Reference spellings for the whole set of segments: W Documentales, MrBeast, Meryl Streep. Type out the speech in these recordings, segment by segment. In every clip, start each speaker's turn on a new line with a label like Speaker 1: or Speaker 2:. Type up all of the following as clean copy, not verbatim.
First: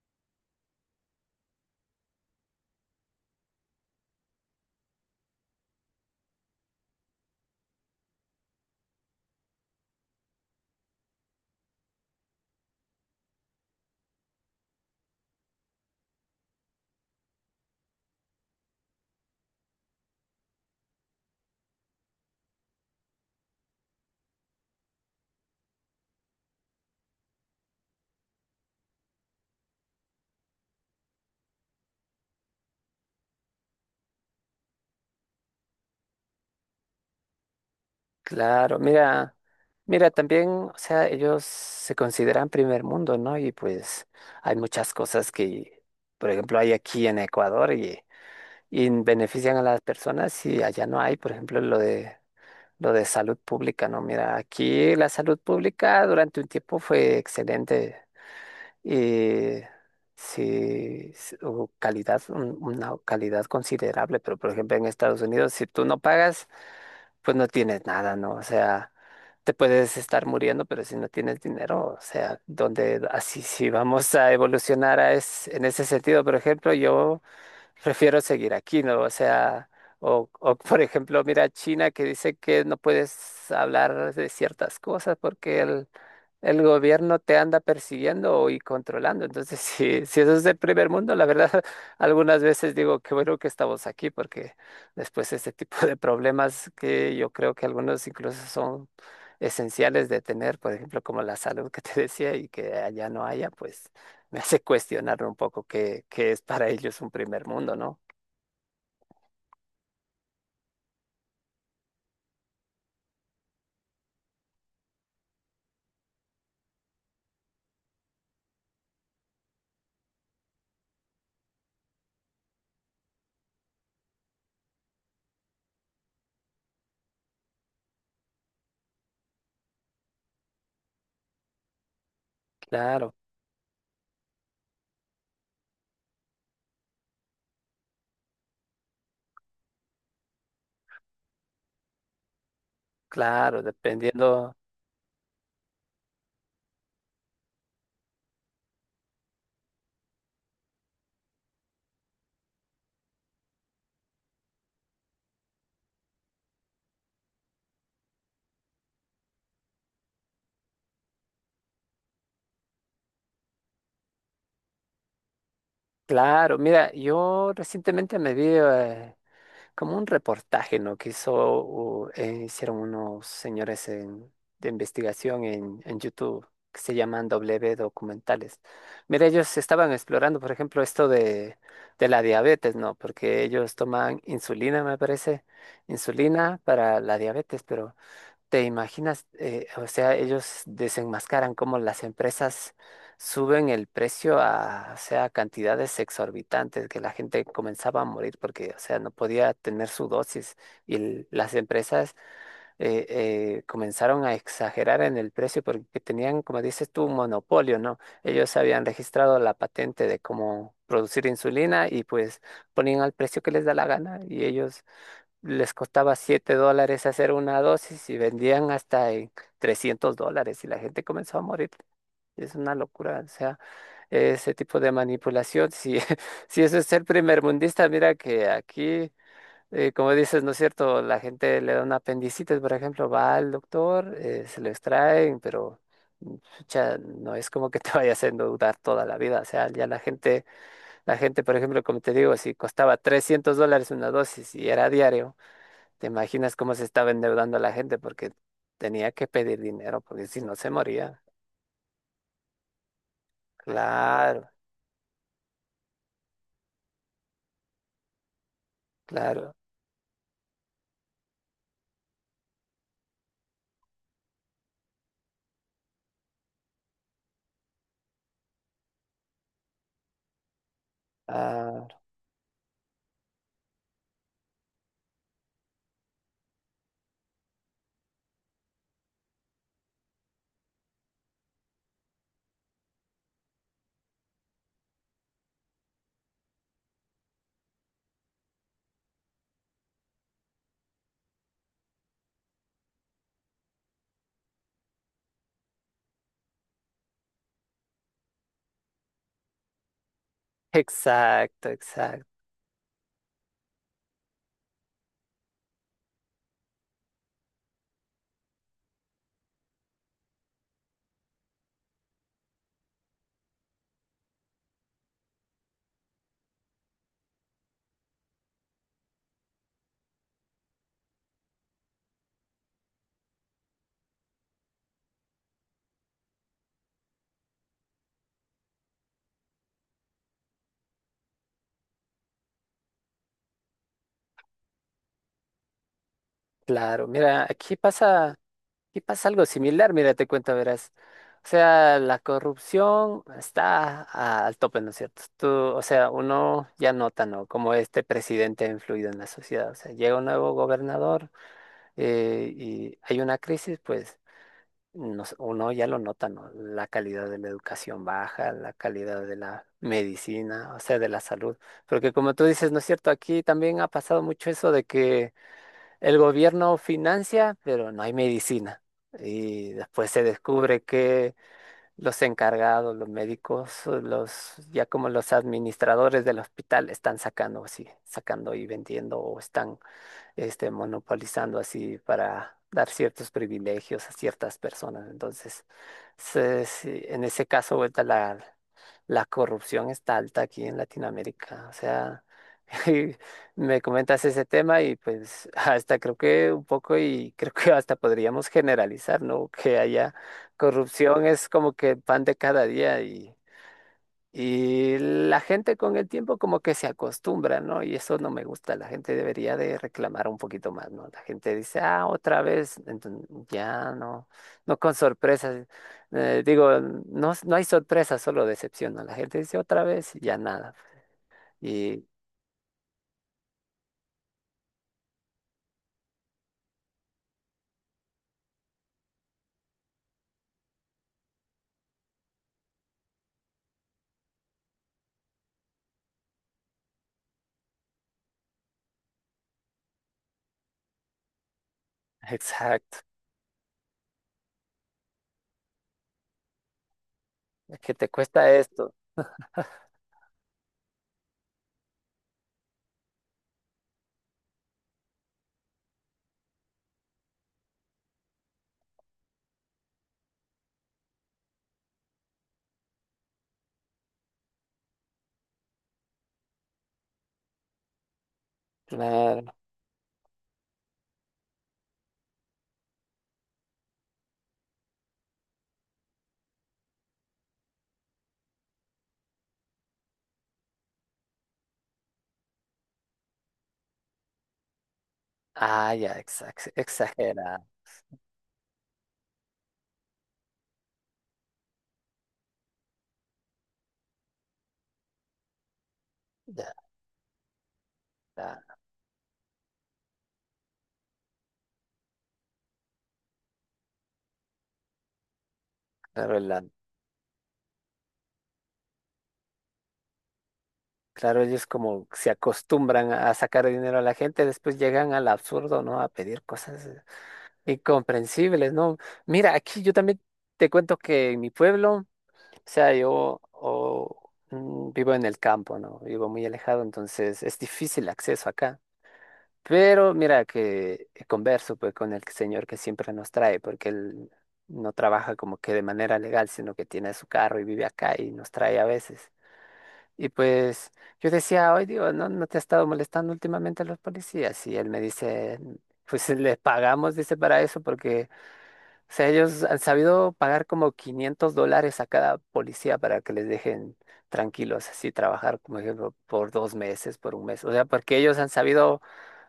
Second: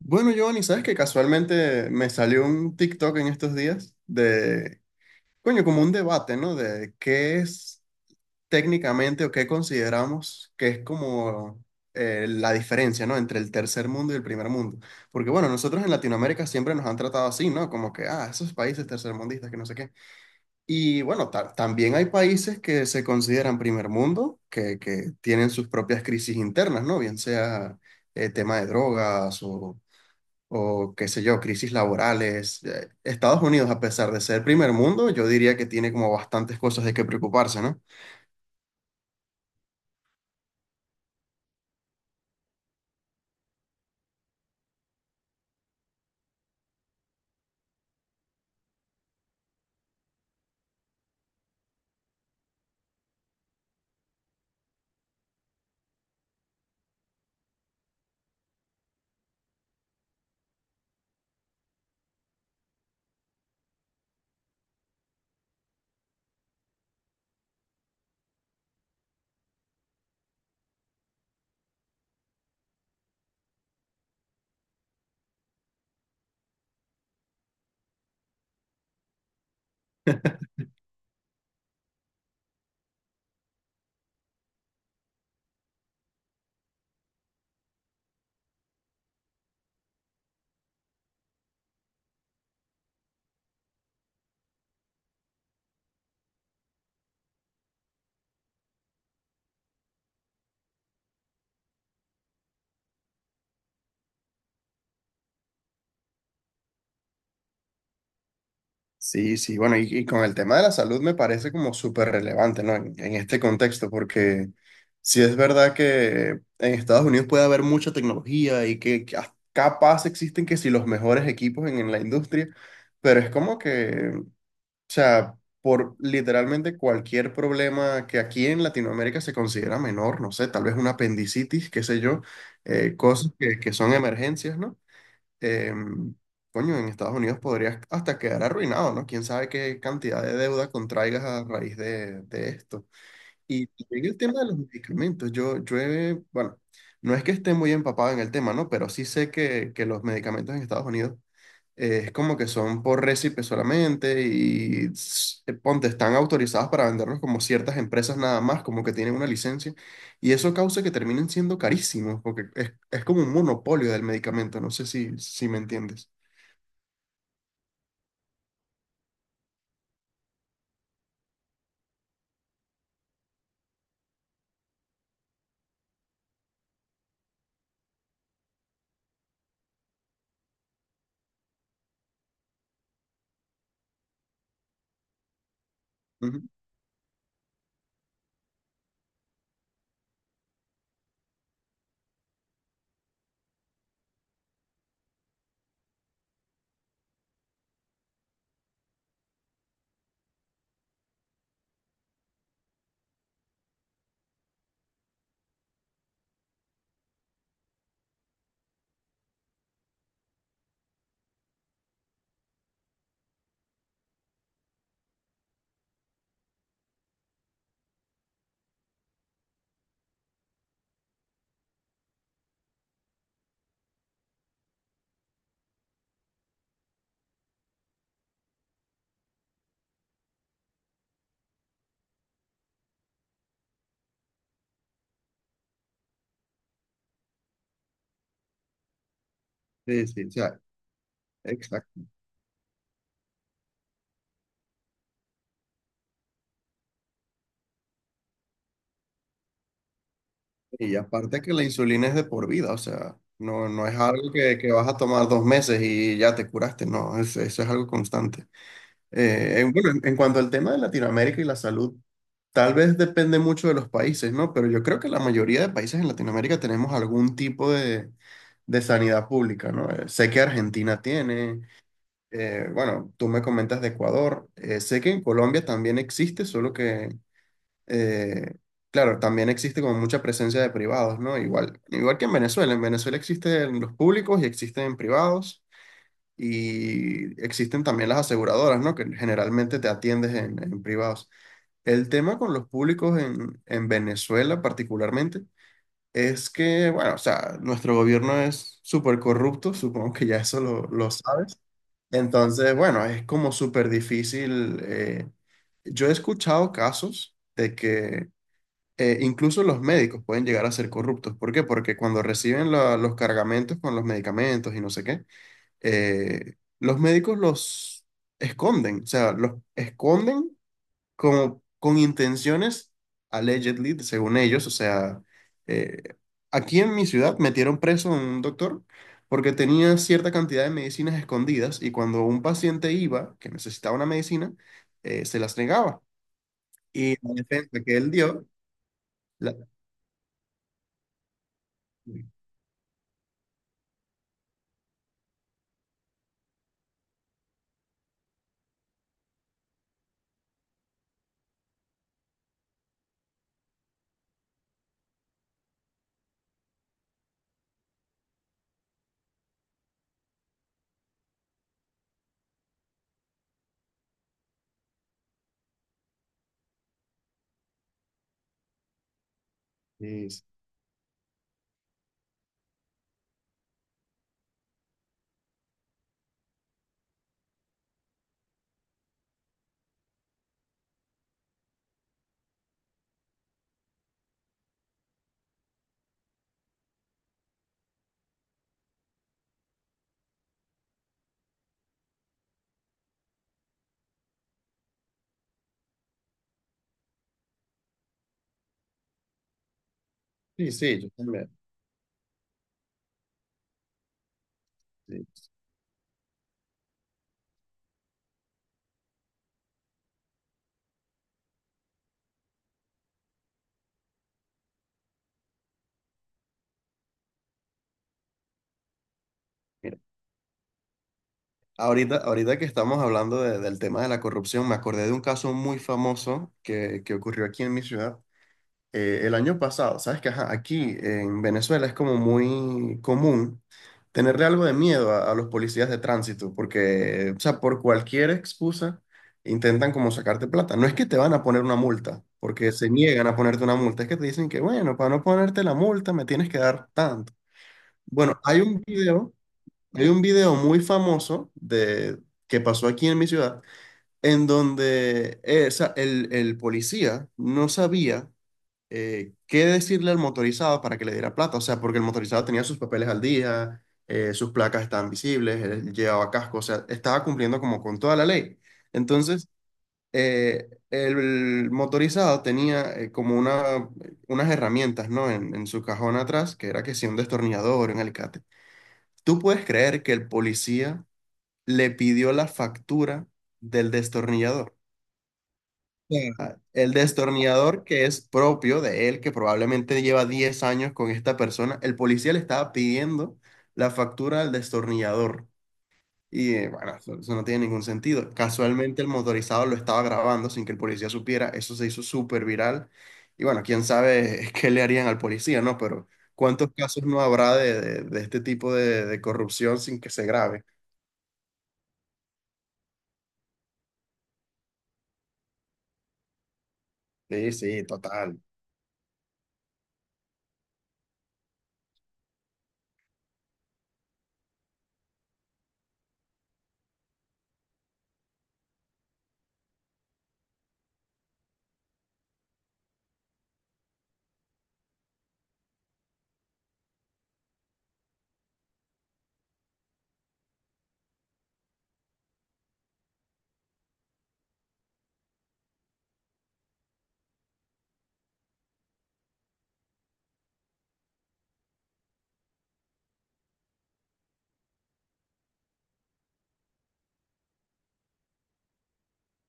Speaker 1: Bueno, Giovanni, ¿sabes que casualmente me salió un TikTok en estos días de, coño, como un debate? ¿No? De qué es técnicamente o qué consideramos que es como la diferencia, ¿no? Entre el tercer mundo y el primer mundo. Porque, bueno, nosotros en Latinoamérica siempre nos han tratado así, ¿no? Como que, ah, esos países tercermundistas, que no sé qué. Y bueno, también hay países que se consideran primer mundo, que tienen sus propias crisis internas, ¿no? Bien sea tema de drogas o qué sé yo, crisis laborales. Estados Unidos, a pesar de ser primer mundo, yo diría que tiene como bastantes cosas de qué preocuparse, ¿no?
Speaker 2: Claro, mira, mira, también, o sea, ellos se consideran primer mundo, ¿no? Y pues hay muchas cosas que, por ejemplo, hay aquí en Ecuador y benefician a las personas y allá no hay, por ejemplo, lo de salud pública, ¿no? Mira, aquí la salud pública durante un tiempo fue excelente y sí, hubo calidad, una calidad considerable, pero por ejemplo en Estados Unidos, si tú no pagas pues no tienes nada, ¿no? O sea, te puedes estar muriendo, pero si no tienes dinero, o sea, donde así si vamos a evolucionar a es, en ese sentido, por ejemplo, yo prefiero seguir aquí, ¿no? O sea, o, o por ejemplo, mira China que dice que no puedes hablar de ciertas cosas porque el gobierno te anda persiguiendo y controlando. Entonces, si, si eso es del primer mundo, la verdad, algunas veces digo, qué bueno que estamos aquí, porque después este tipo de problemas que yo creo que algunos incluso son esenciales de tener, por ejemplo, como la salud que te decía y que allá no haya, pues me hace cuestionar un poco qué es para ellos un primer mundo, ¿no?
Speaker 1: Sí, sí, bueno, y con el tema de la salud me parece como súper relevante, ¿no? En este contexto, porque sí es verdad que en Estados Unidos puede haber mucha tecnología y que hasta capaz existen que si los mejores equipos en la industria, pero es como que, o sea, por literalmente cualquier problema que aquí en Latinoamérica se considera menor, no sé, tal vez una apendicitis, qué sé yo,
Speaker 2: Claro,
Speaker 1: cosas que son emergencias, ¿no? Em, coño, en Estados Unidos podrías hasta quedar arruinado, ¿no? Quién sabe qué cantidad de deuda contraigas a raíz de esto.
Speaker 2: claro,
Speaker 1: Y también el tema de
Speaker 2: dependiendo.
Speaker 1: los medicamentos, bueno, no es que esté muy empapado en el tema, ¿no? Pero sí sé que los medicamentos en Estados Unidos es como que son por récipe solamente y ponte, están autorizados para venderlos como ciertas empresas nada más, como que tienen una licencia. Y eso causa que terminen siendo carísimos, porque es como un monopolio del medicamento, no sé si me entiendes.
Speaker 2: Claro, mira, yo recientemente me vi, como un reportaje, ¿no? Que hizo, hicieron unos señores de investigación en YouTube que se llaman W Documentales. Mira, ellos estaban explorando, por ejemplo, esto de la diabetes, ¿no? Porque ellos toman insulina, me parece,
Speaker 1: Ujú.
Speaker 2: insulina para la diabetes, pero ¿te imaginas? O sea, ellos desenmascaran cómo las empresas suben el precio a, o sea, cantidades exorbitantes, que la gente comenzaba a morir porque, o sea, no podía tener su dosis y las empresas eh, comenzaron a exagerar en el precio porque tenían, como dices tú, un monopolio, ¿no? Ellos habían registrado la patente de cómo producir insulina y pues ponían al precio que les da la gana y ellos les costaba $7 hacer una dosis y vendían hasta en $300 y la gente comenzó a morir. Es una locura, o sea, ese tipo de manipulación, si, si eso es ser primermundista, mira que aquí, como dices, ¿no es cierto? La gente le da una apendicitis, por ejemplo, va al doctor, se lo extraen, pero pucha, no es como que te vaya haciendo dudar toda la vida, o sea, ya
Speaker 1: Sí, sí, o sea,
Speaker 2: la gente, por ejemplo, como
Speaker 1: exacto.
Speaker 2: te digo, si costaba $300 una dosis y era diario, ¿te imaginas cómo se estaba endeudando la gente? Porque tenía que pedir dinero, porque si no se
Speaker 1: Y
Speaker 2: moría.
Speaker 1: aparte que la insulina es de por vida, o sea, no, no es algo
Speaker 2: Claro,
Speaker 1: que vas a tomar dos meses y ya te curaste, no, eso es algo constante.
Speaker 2: claro.
Speaker 1: Bueno, en cuanto al tema de Latinoamérica y la salud, tal vez depende mucho de los países, ¿no? Pero yo creo que la mayoría de países en Latinoamérica tenemos algún tipo de sanidad pública, ¿no? Sé que Argentina tiene,
Speaker 2: Ah,
Speaker 1: bueno, tú me comentas de Ecuador, sé que en Colombia también existe, solo que, eh, claro, también existe como mucha presencia de privados, ¿no? Igual, igual que en Venezuela existen los públicos y existen privados y existen también las aseguradoras, ¿no? Que generalmente te atiendes en privados. El tema con los públicos en Venezuela particularmente es que, bueno, o sea, nuestro gobierno es súper corrupto, supongo que ya eso lo sabes.
Speaker 2: exacto, exacto.
Speaker 1: Entonces, bueno, es como súper difícil. Yo he escuchado casos de que incluso los médicos pueden llegar a ser corruptos. ¿Por qué? Porque cuando reciben los cargamentos con los medicamentos y no sé qué, los médicos los esconden, o sea, los esconden como con intenciones, allegedly, según ellos, eh, aquí en mi ciudad metieron preso a un doctor porque tenía cierta cantidad de medicinas escondidas y cuando un paciente iba, que necesitaba una medicina, se las negaba.
Speaker 2: Claro.
Speaker 1: Y la
Speaker 2: Mira,
Speaker 1: defensa que él dio,
Speaker 2: aquí pasa algo
Speaker 1: la-
Speaker 2: similar. Mira, te cuento, verás. O sea, la corrupción está al tope, ¿no es cierto? Tú, o sea, uno ya nota, ¿no? Cómo este presidente ha influido en la sociedad. O sea, llega un nuevo gobernador y hay una crisis, pues. Nos- uno ya lo nota, ¿no? La calidad de la educación baja, la calidad de la medicina, o sea, de la salud. Porque como tú dices, ¿no es cierto? Aquí también ha pasado mucho eso de que el gobierno financia, pero no hay medicina. Y después se
Speaker 1: sí,
Speaker 2: descubre que los encargados, los médicos, los, ya como los administradores del hospital están sacando, sí, sacando y vendiendo o están este, monopolizando así para dar ciertos privilegios a ciertas personas. Entonces, sí, en ese caso, vuelta la corrupción está alta aquí en Latinoamérica. O sea, me comentas ese tema y pues hasta creo que un poco y creo que hasta podríamos generalizar, ¿no? Que haya
Speaker 1: sí, sí, yo
Speaker 2: corrupción es
Speaker 1: también.
Speaker 2: como que el pan de cada día y la
Speaker 1: Sí.
Speaker 2: gente con el tiempo como que se acostumbra, ¿no? Y eso no me gusta. La gente debería de reclamar un poquito más, ¿no? La gente dice, ah, otra vez, entonces ya no, no con sorpresas. Digo, no, no hay sorpresa, solo decepción, ¿no? La gente dice otra vez y ya nada. Y
Speaker 1: Ahorita que estamos hablando del tema de la corrupción, me acordé de un caso muy famoso que ocurrió aquí en mi ciudad el año pasado. Sabes que ajá, aquí en Venezuela es como muy común tenerle algo de miedo a los policías de tránsito, porque, o sea, por cualquier excusa intentan como sacarte plata. No es que te van a poner una multa, porque se
Speaker 2: exacto,
Speaker 1: niegan a ponerte una multa, es que te dicen que, bueno, para no ponerte la multa me tienes que dar tanto.
Speaker 2: es que te
Speaker 1: Bueno,
Speaker 2: cuesta
Speaker 1: hay un
Speaker 2: esto.
Speaker 1: video. Hay un video muy famoso de, que pasó aquí en mi ciudad, en donde o sea, el policía no sabía qué decirle al motorizado para que le diera plata. O sea, porque el motorizado tenía sus papeles al día, sus placas estaban visibles, él llevaba casco, o sea, estaba cumpliendo como con toda la ley. Entonces,
Speaker 2: Claro.
Speaker 1: el motorizado tenía como unas herramientas, ¿no? En su cajón atrás, que era que si un destornillador, un alicate. ¿Tú puedes creer que el policía le pidió la factura del destornillador?
Speaker 2: Ah, ya,
Speaker 1: Ah, el
Speaker 2: exagera.
Speaker 1: destornillador que es propio de él, que probablemente lleva 10 años con esta persona, el policía le estaba pidiendo la factura del destornillador. Y
Speaker 2: Ya,
Speaker 1: bueno, eso no tiene ningún sentido. Casualmente el motorizado lo estaba grabando sin que el policía supiera, eso se hizo súper viral. Y bueno, quién sabe qué le harían al policía, ¿no? Pero
Speaker 2: ya.
Speaker 1: ¿cuántos casos no habrá de, de este tipo de corrupción sin que se grabe?
Speaker 2: Claro, ellos como se acostumbran a sacar dinero a la gente, después llegan al absurdo, ¿no? A pedir cosas
Speaker 1: Sí, sí, total.
Speaker 2: incomprensibles, ¿no? Mira, aquí yo también te cuento que en mi pueblo, o sea, yo vivo en el campo, ¿no? Vivo muy alejado, entonces es difícil acceso acá. Pero mira que converso pues con el señor que siempre nos trae, porque él no trabaja como que de manera legal, sino que tiene su carro y vive acá y nos trae a veces. Y pues yo decía, hoy digo, ¿no, no te ha estado molestando últimamente a los policías? Y él me dice, "Mm, pues les pagamos", dice, para eso, porque, o sea, ellos han sabido pagar como $500 a cada policía para que les dejen tranquilos, así trabajar, como ejemplo, por 2 meses, por un mes. O sea, porque ellos han sabido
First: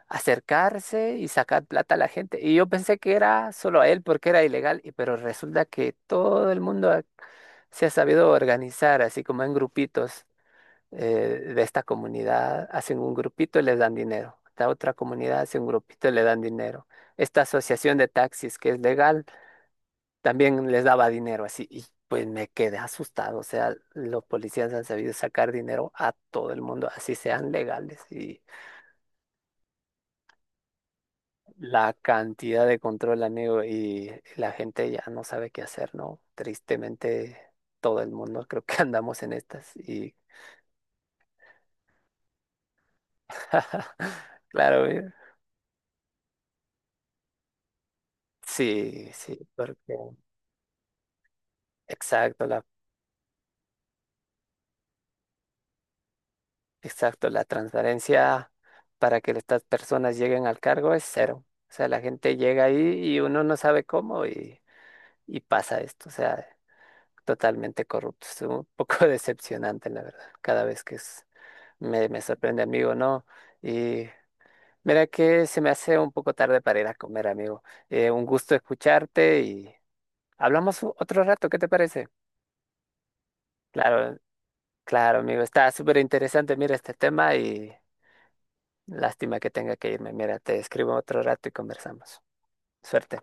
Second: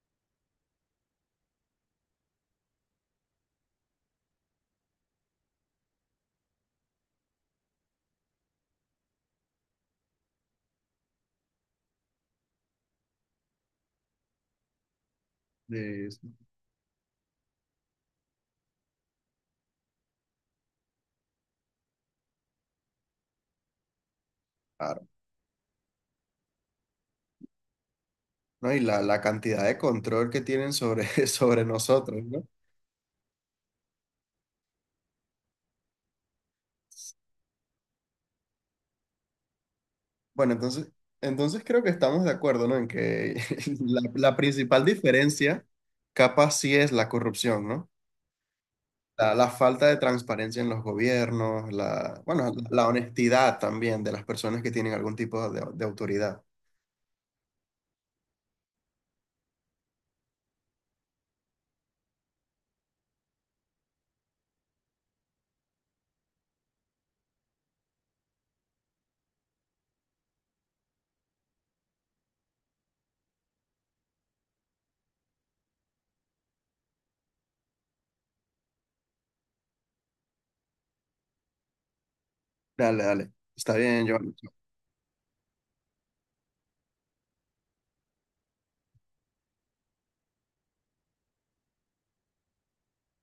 Speaker 2: acercarse y sacar plata a la gente. Y yo pensé que era solo a él porque era ilegal, y, pero resulta que todo el mundo se ha sabido organizar, así como en grupitos de esta comunidad hacen un grupito y les dan dinero. La otra comunidad hace un grupito
Speaker 1: Sí,
Speaker 2: y le
Speaker 1: sí,
Speaker 2: dan dinero. Esta asociación de taxis que es legal también les daba dinero así. Y pues me quedé asustado. O sea, los policías han sabido sacar dinero a todo el mundo, así sean legales. Y
Speaker 1: ¿no? Y la cantidad de control que tienen sobre, sobre
Speaker 2: la
Speaker 1: nosotros, ¿no?
Speaker 2: cantidad de control, amigo, y la gente ya no sabe qué hacer, ¿no? Tristemente, todo el mundo creo que andamos en estas. Y
Speaker 1: Bueno, entonces, entonces creo que estamos de acuerdo, ¿no? En que la
Speaker 2: claro,
Speaker 1: principal diferencia capaz sí es la corrupción, ¿no?
Speaker 2: sí,
Speaker 1: La,
Speaker 2: sí,
Speaker 1: la falta
Speaker 2: porque
Speaker 1: de transparencia en los gobiernos, la,
Speaker 2: exacto,
Speaker 1: bueno, la honestidad también de las personas que tienen algún tipo de autoridad.
Speaker 2: exacto, la transparencia para que estas personas lleguen al cargo es cero. O sea, la gente llega ahí y uno no sabe cómo y pasa esto. O sea, totalmente corrupto. Es un poco decepcionante, la verdad. Cada vez que me sorprende, amigo, ¿no? Y mira que se me hace un poco tarde para ir a comer, amigo. Un gusto escucharte y hablamos otro rato, ¿qué te parece?
Speaker 1: Dale, dale. Está bien,
Speaker 2: Claro,
Speaker 1: yo.
Speaker 2: claro, amigo. Está súper interesante, mira, este tema y lástima que tenga que irme. Mira, te escribo otro rato y conversamos. Suerte.